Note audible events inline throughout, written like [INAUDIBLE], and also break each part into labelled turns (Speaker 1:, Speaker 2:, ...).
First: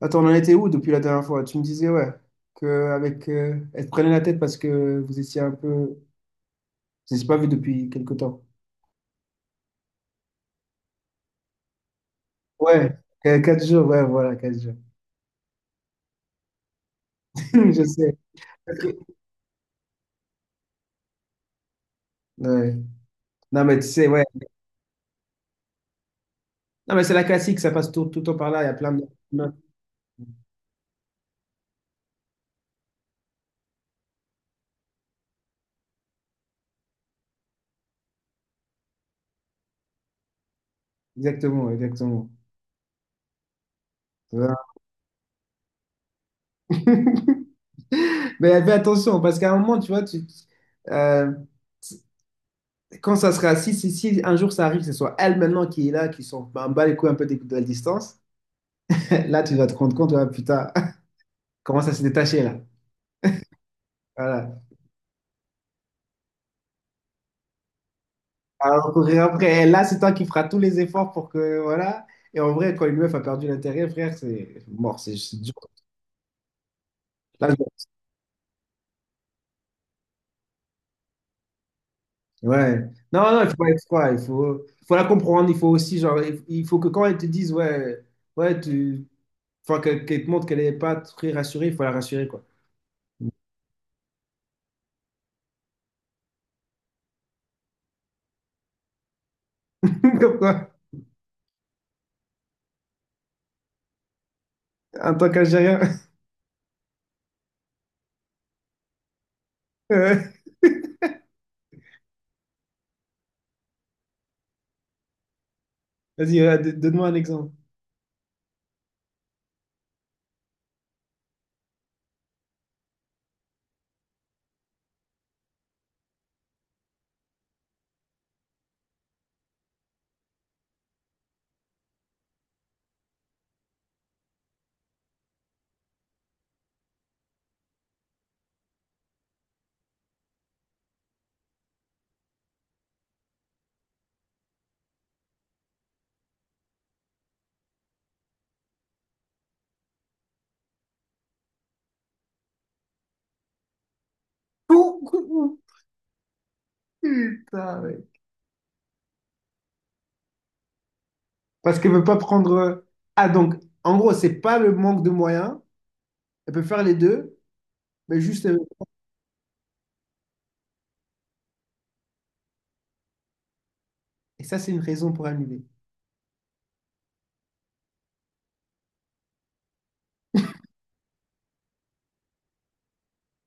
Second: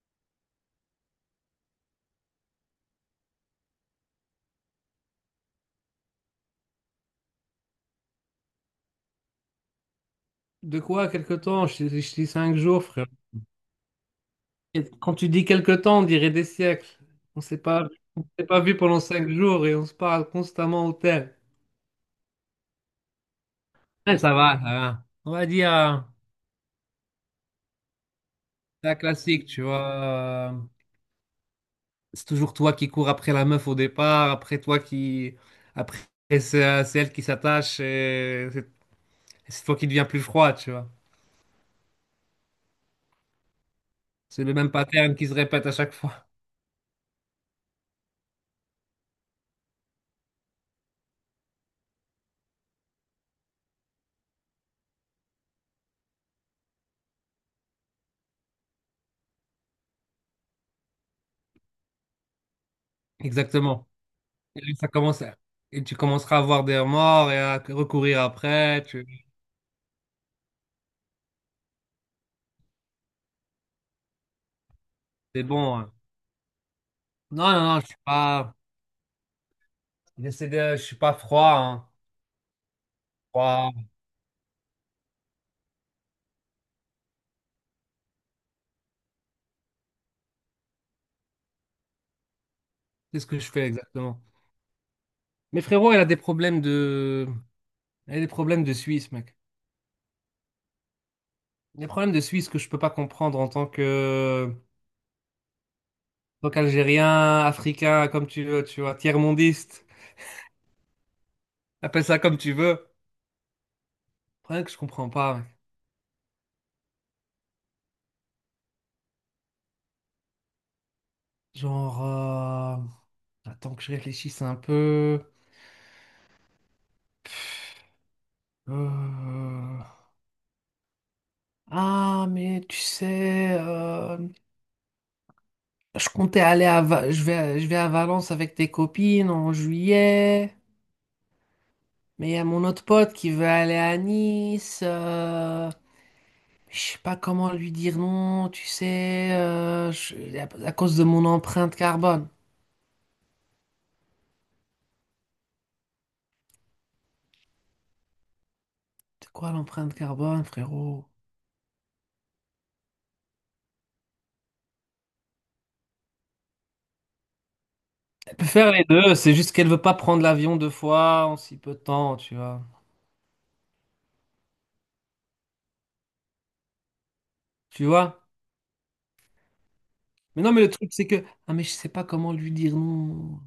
Speaker 1: Attends, on en était où depuis la dernière fois? Tu me disais, ouais, que avec, elle te prenait la tête parce que vous étiez un peu... Vous n'étiez pas vu depuis quelque temps.
Speaker 2: De quoi, quelque temps? Je dis 5 jours,
Speaker 1: Ouais,
Speaker 2: frère.
Speaker 1: quatre jours, ouais, voilà, 4 jours.
Speaker 2: Et quand tu dis quelque temps, on dirait des siècles. On s'est
Speaker 1: [LAUGHS] Je
Speaker 2: pas,
Speaker 1: sais.
Speaker 2: on s'est pas vu pendant
Speaker 1: Ok.
Speaker 2: 5 jours et on se parle constamment au tel.
Speaker 1: Ouais. Non, mais tu sais,
Speaker 2: Ouais,
Speaker 1: ouais.
Speaker 2: ça va, ça va. On va dire,
Speaker 1: Non, mais c'est la classique, ça passe tout, tout le temps par là, il y a
Speaker 2: c'est
Speaker 1: plein
Speaker 2: la
Speaker 1: de...
Speaker 2: classique, tu vois. C'est toujours toi qui cours après la meuf au départ, après toi qui, après c'est elle qui s'attache et c'est toi qui deviens plus froid, tu vois.
Speaker 1: Exactement, exactement.
Speaker 2: C'est le
Speaker 1: Voilà.
Speaker 2: même pattern qui se répète à chaque fois.
Speaker 1: [LAUGHS] Mais fais attention, parce qu'à un moment, tu vois, euh, quand ça sera, si un jour ça arrive, que ce soit elle maintenant qui est là, qui s'en bat les couilles un peu de la distance, [LAUGHS] là, tu vas te rendre compte, ouais, putain. Commence à se détacher là.
Speaker 2: [LAUGHS] Exactement.
Speaker 1: Voilà.
Speaker 2: Et lui, et tu commenceras à avoir des remords et à recourir
Speaker 1: À
Speaker 2: après.
Speaker 1: recourir
Speaker 2: Tu.
Speaker 1: après. Et là, c'est toi qui feras tous les efforts pour que. Voilà. Et en vrai, quand une meuf a perdu l'intérêt, frère, c'est mort. C'est
Speaker 2: C'est
Speaker 1: dur.
Speaker 2: bon, hein.
Speaker 1: Là,
Speaker 2: Non, non,
Speaker 1: je-
Speaker 2: non, je suis pas. J'essaie de. Je suis pas froid, hein.
Speaker 1: ouais. Non, non, il faut pas être
Speaker 2: Froid.
Speaker 1: froid. Il faut la comprendre. Il faut aussi, genre, il faut que quand elle te dise, ouais, ouais, tu. Enfin, qu'elle te montre qu'elle n'est pas très rassurée, il faut la rassurer, quoi.
Speaker 2: Qu'est-ce que je fais exactement? Mais frérot, elle a des problèmes de. Elle a des problèmes de Suisse, mec.
Speaker 1: [LAUGHS] Comme quoi,
Speaker 2: Des problèmes de Suisse que je peux pas comprendre en tant que.
Speaker 1: en tant qu'Algérien. [LAUGHS]
Speaker 2: En tant qu'Algérien, Africain, comme tu veux, tu vois, tiers-mondiste.
Speaker 1: Ouais.
Speaker 2: Appelle ça comme tu veux. Le problème que je comprends pas, mec.
Speaker 1: Vas-y, donne-moi un exemple.
Speaker 2: Genre. Attends que je réfléchisse un peu. Euh, Ah, mais tu sais, je comptais aller à Va- je vais à Valence avec tes copines en juillet, mais il y a mon autre pote qui veut aller à Nice. Je sais pas comment lui dire non, tu sais, à cause de mon empreinte carbone.
Speaker 1: [LAUGHS] Putain, ouais.
Speaker 2: C'est quoi l'empreinte carbone, frérot?
Speaker 1: Parce qu'elle veut pas prendre. Ah, donc, en gros, c'est pas le manque de moyens. Elle peut faire les deux, mais
Speaker 2: Elle peut
Speaker 1: juste.
Speaker 2: faire les deux, c'est juste qu'elle veut pas prendre l'avion deux fois en si peu de temps, tu vois.
Speaker 1: Et ça, c'est une raison pour annuler.
Speaker 2: Tu vois? Mais non, mais le truc, c'est que, ah, mais je sais pas comment lui dire non.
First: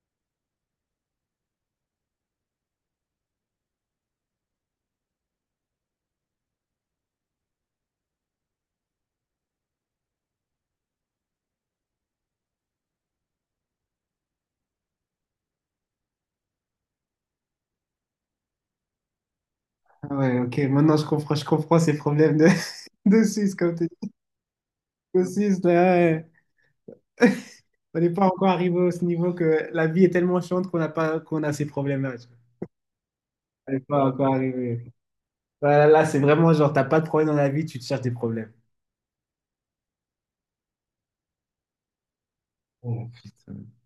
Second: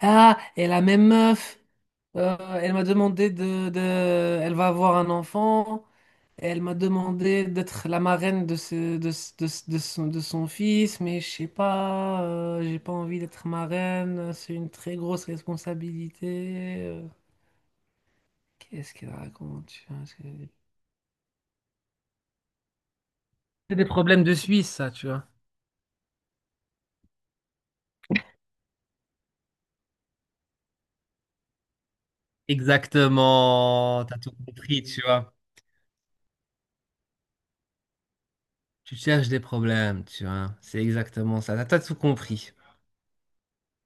Speaker 2: Ah, et la même meuf. Elle m'a demandé Elle va avoir un enfant. Et elle m'a demandé d'être la marraine de son fils, mais je sais pas, j'ai pas envie d'être marraine. C'est une très grosse responsabilité. Qu'est-ce qu'elle raconte? Tu vois,
Speaker 1: Ah ouais, ok. Maintenant, je comprends ces problèmes de, [LAUGHS] de Suisse, comme
Speaker 2: C'est des
Speaker 1: tu dis.
Speaker 2: problèmes de Suisse, ça, tu vois.
Speaker 1: Au Suisse, là, ouais, on n'est pas encore arrivé à ce niveau que la vie est tellement chiante qu'on n'a pas, qu'on a ces problèmes-là. Tu vois. On n'est pas
Speaker 2: Exactement, t'as tout
Speaker 1: encore
Speaker 2: compris,
Speaker 1: arrivé.
Speaker 2: tu vois.
Speaker 1: Là, c'est vraiment genre, t'as pas de problème dans la vie, tu te cherches des problèmes.
Speaker 2: Tu cherches des problèmes, tu vois. C'est exactement ça. T'as tout compris.
Speaker 1: Oh, putain.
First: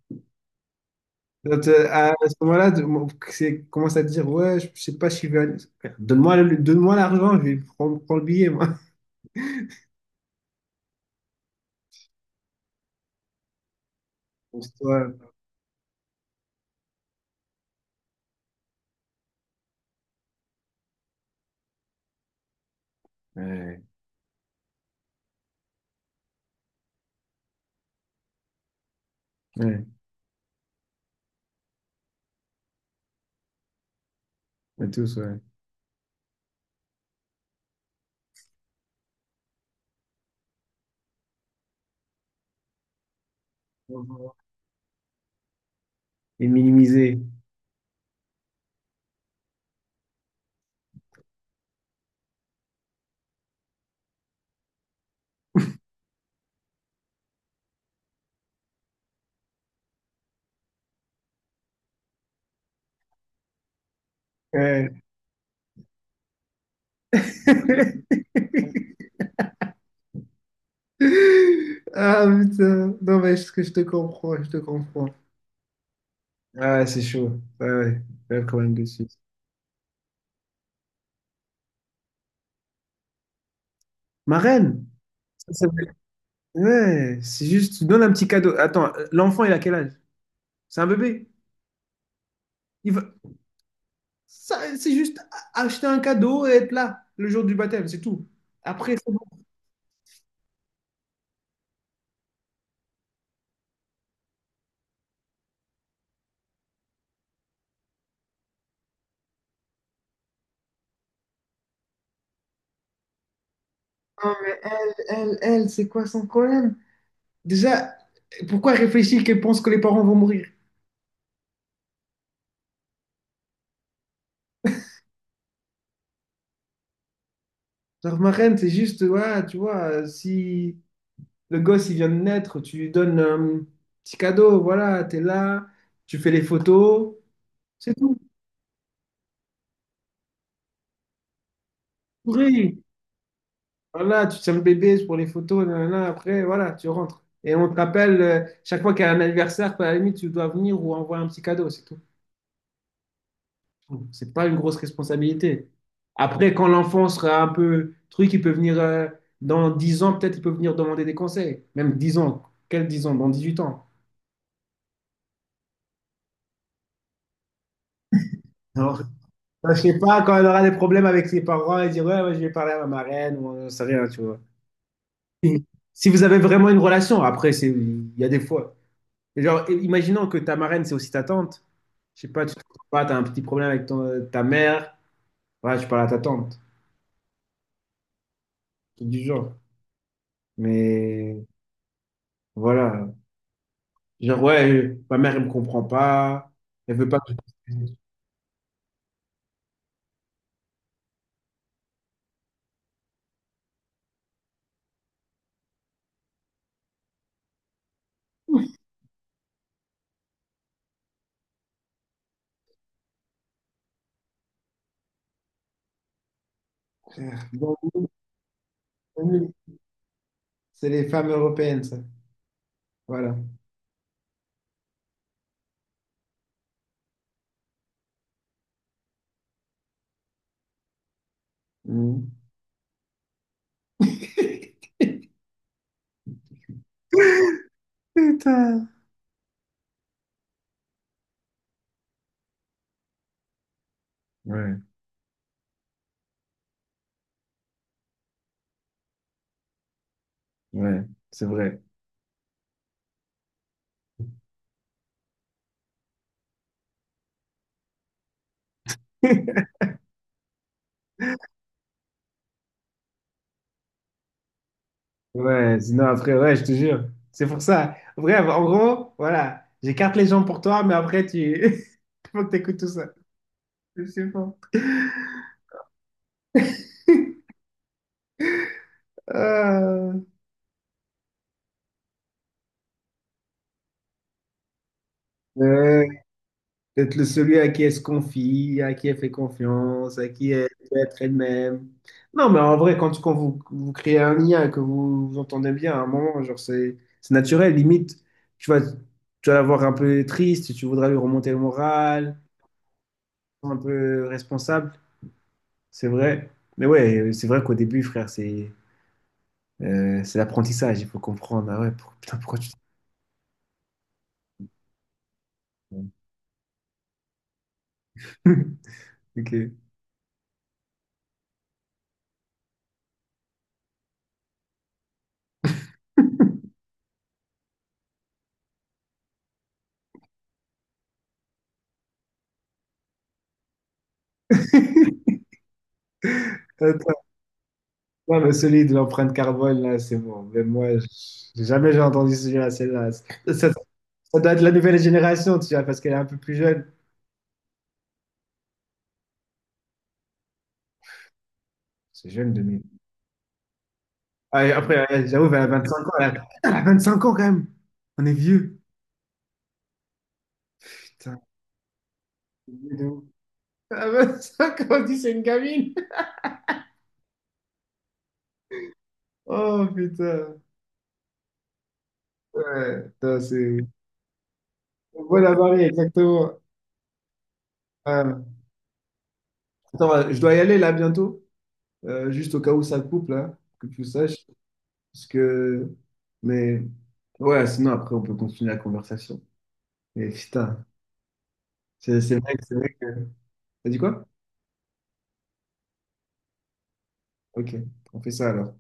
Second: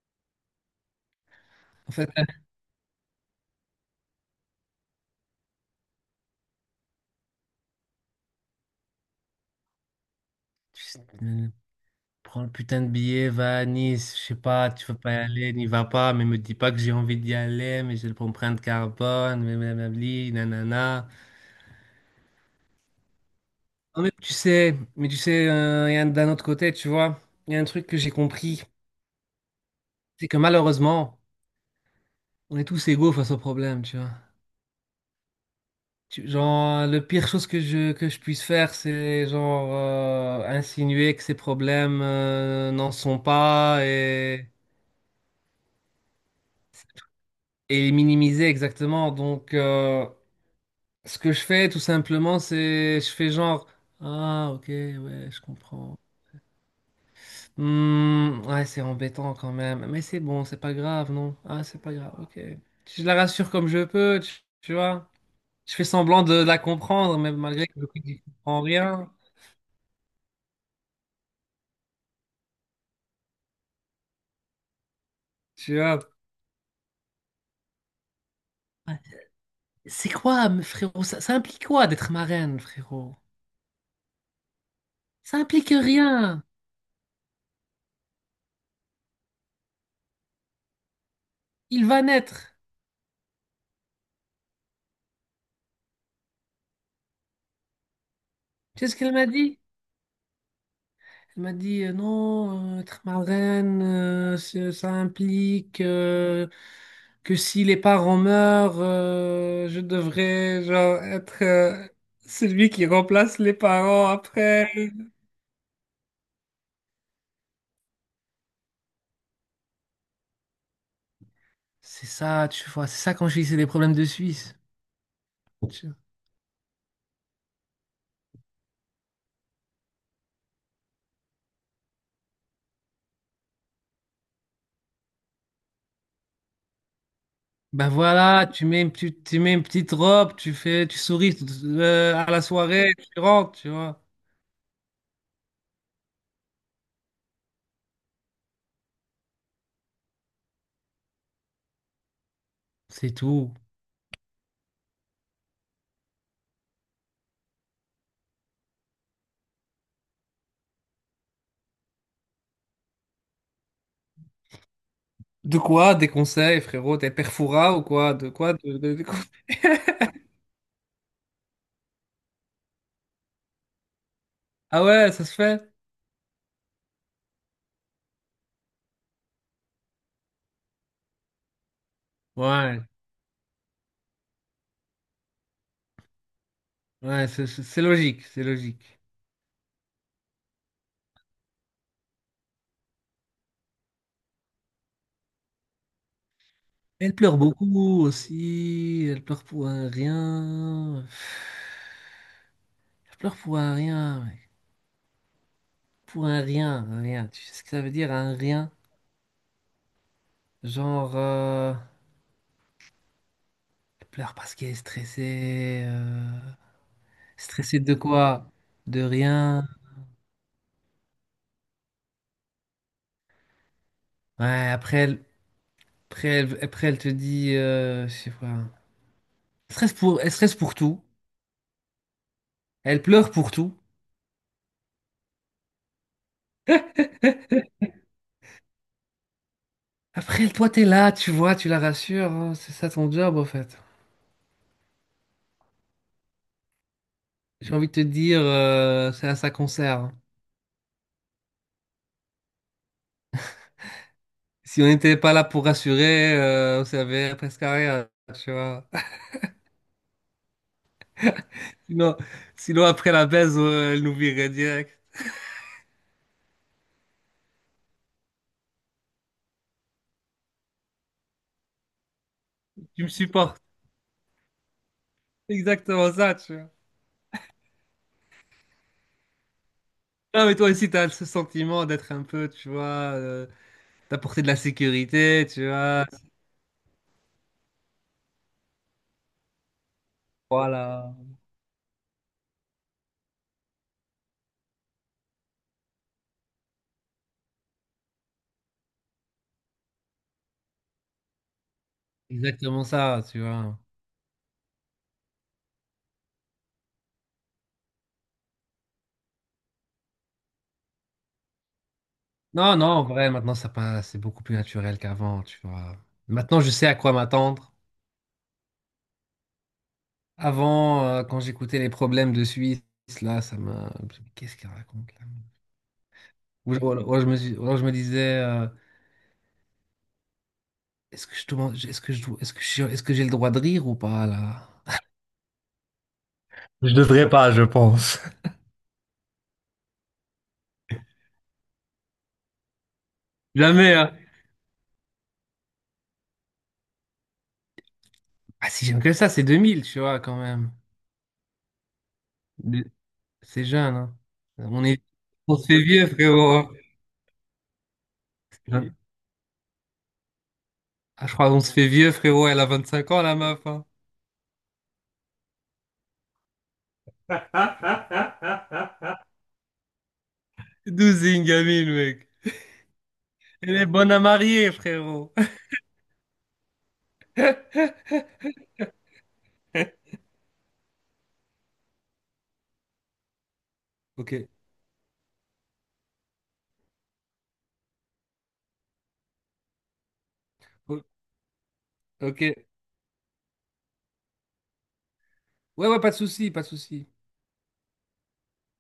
Speaker 1: Donc,
Speaker 2: En fait,
Speaker 1: à ce moment-là, commence à dire, ouais, je sais pas si je vais aller. Frère, donne-moi l'argent, je vais prendre le billet, moi. [LAUGHS]
Speaker 2: [LAUGHS] prends le putain de billet, va à Nice, je sais pas, tu veux
Speaker 1: Pense-toi.
Speaker 2: pas y aller, n'y va pas, mais me dis pas que j'ai envie d'y aller, mais j'ai le l'empreinte carbone, mais blablabli, nanana.
Speaker 1: Ouais,
Speaker 2: Non, mais tu sais, d'un autre côté, tu vois, il y a un truc que j'ai compris,
Speaker 1: ouais,
Speaker 2: c'est que malheureusement, on est tous égaux face au problème, tu vois.
Speaker 1: on tous, ouais.
Speaker 2: Genre, le pire chose que je puisse faire, c'est genre insinuer que ces problèmes n'en sont pas et,
Speaker 1: Et minimiser.
Speaker 2: et les minimiser exactement, donc. Ce que je fais, tout simplement, c'est je fais genre ah ok ouais je comprends. Hmm, ouais c'est embêtant quand même, mais c'est bon, c'est pas grave non. Ah c'est pas grave, ok. Je la rassure comme je peux, tu, tu
Speaker 1: Ouais.
Speaker 2: vois. Je fais semblant de la comprendre, même malgré que je ne
Speaker 1: [LAUGHS]
Speaker 2: comprends rien,
Speaker 1: Ah putain, non mais je te comprends, je te comprends.
Speaker 2: tu vois.
Speaker 1: Ah ouais, c'est chaud, ouais, ouais, ouais, quand même
Speaker 2: Ouais.
Speaker 1: dessus.
Speaker 2: C'est quoi, mais frérot? Ça implique quoi d'être marraine, frérot?
Speaker 1: Ma reine,
Speaker 2: Ça
Speaker 1: ça, ça
Speaker 2: implique
Speaker 1: veut-
Speaker 2: rien.
Speaker 1: ouais, c'est juste, tu donnes un petit cadeau. Attends, l'enfant il a quel âge? C'est un bébé?
Speaker 2: Il va naître.
Speaker 1: Il va- ça, c'est juste acheter un cadeau et être là le jour du baptême, c'est tout.
Speaker 2: Tu sais
Speaker 1: Après,
Speaker 2: ce
Speaker 1: c'est
Speaker 2: qu'elle
Speaker 1: bon.
Speaker 2: m'a dit? Elle m'a dit non, être marraine, ça implique que si les parents meurent, je devrais genre, être celui qui remplace les parents
Speaker 1: Non, mais
Speaker 2: après.
Speaker 1: elle, c'est quoi son problème? Déjà, pourquoi réfléchir qu'elle pense que les parents vont mourir?
Speaker 2: C'est ça, tu vois, c'est ça quand je dis c'est des problèmes de Suisse. Tu-
Speaker 1: Genre, ma reine, c'est juste, ouais, tu vois, si le gosse, il vient de naître, tu lui donnes un petit cadeau, voilà, t'es là, tu fais les photos,
Speaker 2: Ben
Speaker 1: c'est tout.
Speaker 2: voilà, tu mets une petite robe, tu fais, tu souris à la
Speaker 1: Oui.
Speaker 2: soirée, tu rentres, tu vois.
Speaker 1: Voilà, tu tiens le bébé pour les photos, nanana, après, voilà, tu rentres. Et on te rappelle, chaque fois qu'il y a un anniversaire, à la limite, tu dois venir ou envoyer un petit cadeau, c'est tout.
Speaker 2: C'est tout.
Speaker 1: C'est pas une grosse responsabilité. Après, quand l'enfant sera un peu truc, il peut venir dans 10 ans, peut-être il peut venir demander des conseils. Même 10 ans. Quel 10 ans? Dans 18 ans.
Speaker 2: De quoi? Des conseils, frérot? T'es perfora ou quoi? De quoi?
Speaker 1: Alors,
Speaker 2: De quoi
Speaker 1: je
Speaker 2: [LAUGHS]
Speaker 1: sais pas, quand elle aura des problèmes avec ses parents, elle dit ouais, ouais, je vais parler à ma marraine, ou on sait rien, tu vois.
Speaker 2: Ah ouais, ça se fait?
Speaker 1: Et si vous avez vraiment une relation, après, c'est, il y a des fois. Et genre, et imaginons que ta marraine, c'est aussi ta tante. Je sais pas, tu
Speaker 2: Ouais,
Speaker 1: as un petit problème avec ta mère. Ouais, je parle à ta tante.
Speaker 2: ouais, c'est logique, c'est logique.
Speaker 1: Truc du genre. Mais voilà. Genre, ouais, ma mère, elle me comprend pas. Elle veut
Speaker 2: Elle
Speaker 1: pas que
Speaker 2: pleure
Speaker 1: je...
Speaker 2: beaucoup aussi, elle pleure pour un rien. Elle pleure pour un rien, mec. Pour un rien, un rien. Tu sais ce que ça veut dire, un rien? Genre, elle pleure parce qu'elle est stressée.
Speaker 1: Frère, bon,
Speaker 2: Stressée de
Speaker 1: oui,
Speaker 2: quoi? De
Speaker 1: oui.
Speaker 2: rien.
Speaker 1: C'est les femmes européennes, ça. Voilà.
Speaker 2: Ouais, après elle te dit, je sais pas. Elle stresse pour tout.
Speaker 1: Mhm.
Speaker 2: Elle pleure pour tout.
Speaker 1: Putain.
Speaker 2: Après, toi, t'es là, tu vois, tu la rassures, hein, c'est ça ton job, en fait.
Speaker 1: Ouais,
Speaker 2: J'ai envie de te dire, c'est à ça qu'on sert, hein.
Speaker 1: ouais, c'est vrai.
Speaker 2: Si on n'était pas là pour rassurer, on servait presque à rien, tu vois. [LAUGHS]
Speaker 1: [LAUGHS]
Speaker 2: Sinon, sinon après la baise, elle nous virait direct.
Speaker 1: Ouais, sinon après, ouais, je te jure. C'est pour ça. Bref, en gros, voilà. J'écarte les gens pour toi, mais après, tu... [LAUGHS] Faut que t'écoutes tout
Speaker 2: Tu
Speaker 1: ça.
Speaker 2: me supportes.
Speaker 1: Je sais pas.
Speaker 2: Exactement ça, tu vois.
Speaker 1: Ah.
Speaker 2: Non, mais toi aussi, t'as ce sentiment d'être un peu, tu vois, euh, d'apporter de la sécurité, tu vois.
Speaker 1: Euh, D'être celui à qui elle se confie, à qui elle fait confiance, à qui elle peut
Speaker 2: Voilà.
Speaker 1: être elle-même. Non, mais en vrai, quand vous, vous créez un lien, que vous vous entendez bien à un moment, genre c'est naturel. Limite, tu vas la voir un peu triste, tu voudras lui remonter le moral,
Speaker 2: Exactement ça, tu
Speaker 1: un
Speaker 2: vois.
Speaker 1: peu responsable. C'est vrai. Mais ouais, c'est vrai qu'au début, frère, c'est l'apprentissage. Il faut comprendre. Ah ouais, putain, pourquoi tu...
Speaker 2: Non, non, en vrai, maintenant, ça passe, c'est beaucoup plus naturel qu'avant, tu vois. Maintenant, je sais à quoi m'attendre.
Speaker 1: [LAUGHS] Ok.
Speaker 2: Avant, quand j'écoutais les problèmes de Suisse, là, ça m'a. Qu'est-ce qu'il raconte, là? Ou alors, je me disais, est-ce que j'ai le droit de rire ou pas, là?
Speaker 1: [LAUGHS]
Speaker 2: Je devrais pas, je pense.
Speaker 1: Non, mais celui de l'empreinte carbone, là, c'est bon. Mais j'ai jamais j'ai entendu celle-là.
Speaker 2: Jamais, hein.
Speaker 1: Ça doit être la nouvelle génération, tu vois, parce qu'elle est un peu plus jeune.
Speaker 2: Ah, si j'aime que ça, c'est 2000, tu vois, quand même.
Speaker 1: C'est jeune, 2000.
Speaker 2: De- C'est jeune, hein.
Speaker 1: Ah, et
Speaker 2: On est.
Speaker 1: après, ouais, j'avoue,
Speaker 2: On
Speaker 1: elle
Speaker 2: se
Speaker 1: a
Speaker 2: fait
Speaker 1: 25
Speaker 2: vieux,
Speaker 1: ans.
Speaker 2: frérot,
Speaker 1: Elle a 25 ans, quand même. On est vieux.
Speaker 2: hein. Ah, je
Speaker 1: Putain,
Speaker 2: crois qu'on se fait vieux, frérot. Elle a
Speaker 1: on est vieux de
Speaker 2: 25 ans,
Speaker 1: ouf.
Speaker 2: la meuf, hein.
Speaker 1: Elle a 25 ans, on dit c'est une gamine.
Speaker 2: [LAUGHS]
Speaker 1: Oh, putain.
Speaker 2: 12 Ingamil, mec.
Speaker 1: Ouais, putain, c'est...
Speaker 2: Elle est bonne à marier, frérot.
Speaker 1: Voilà, Marie, exactement. Ouais.
Speaker 2: [LAUGHS]
Speaker 1: Attends, je dois y aller, là, bientôt. Juste au cas où ça coupe, là, que tu
Speaker 2: Ok.
Speaker 1: saches. Parce que, mais ouais, sinon après on peut continuer la conversation. Mais putain,
Speaker 2: O-
Speaker 1: c'est
Speaker 2: Ok.
Speaker 1: vrai, c'est vrai que. T'as dit quoi?
Speaker 2: Ouais, ouais, pas de souci, pas de souci.
Speaker 1: Ok, on fait ça alors.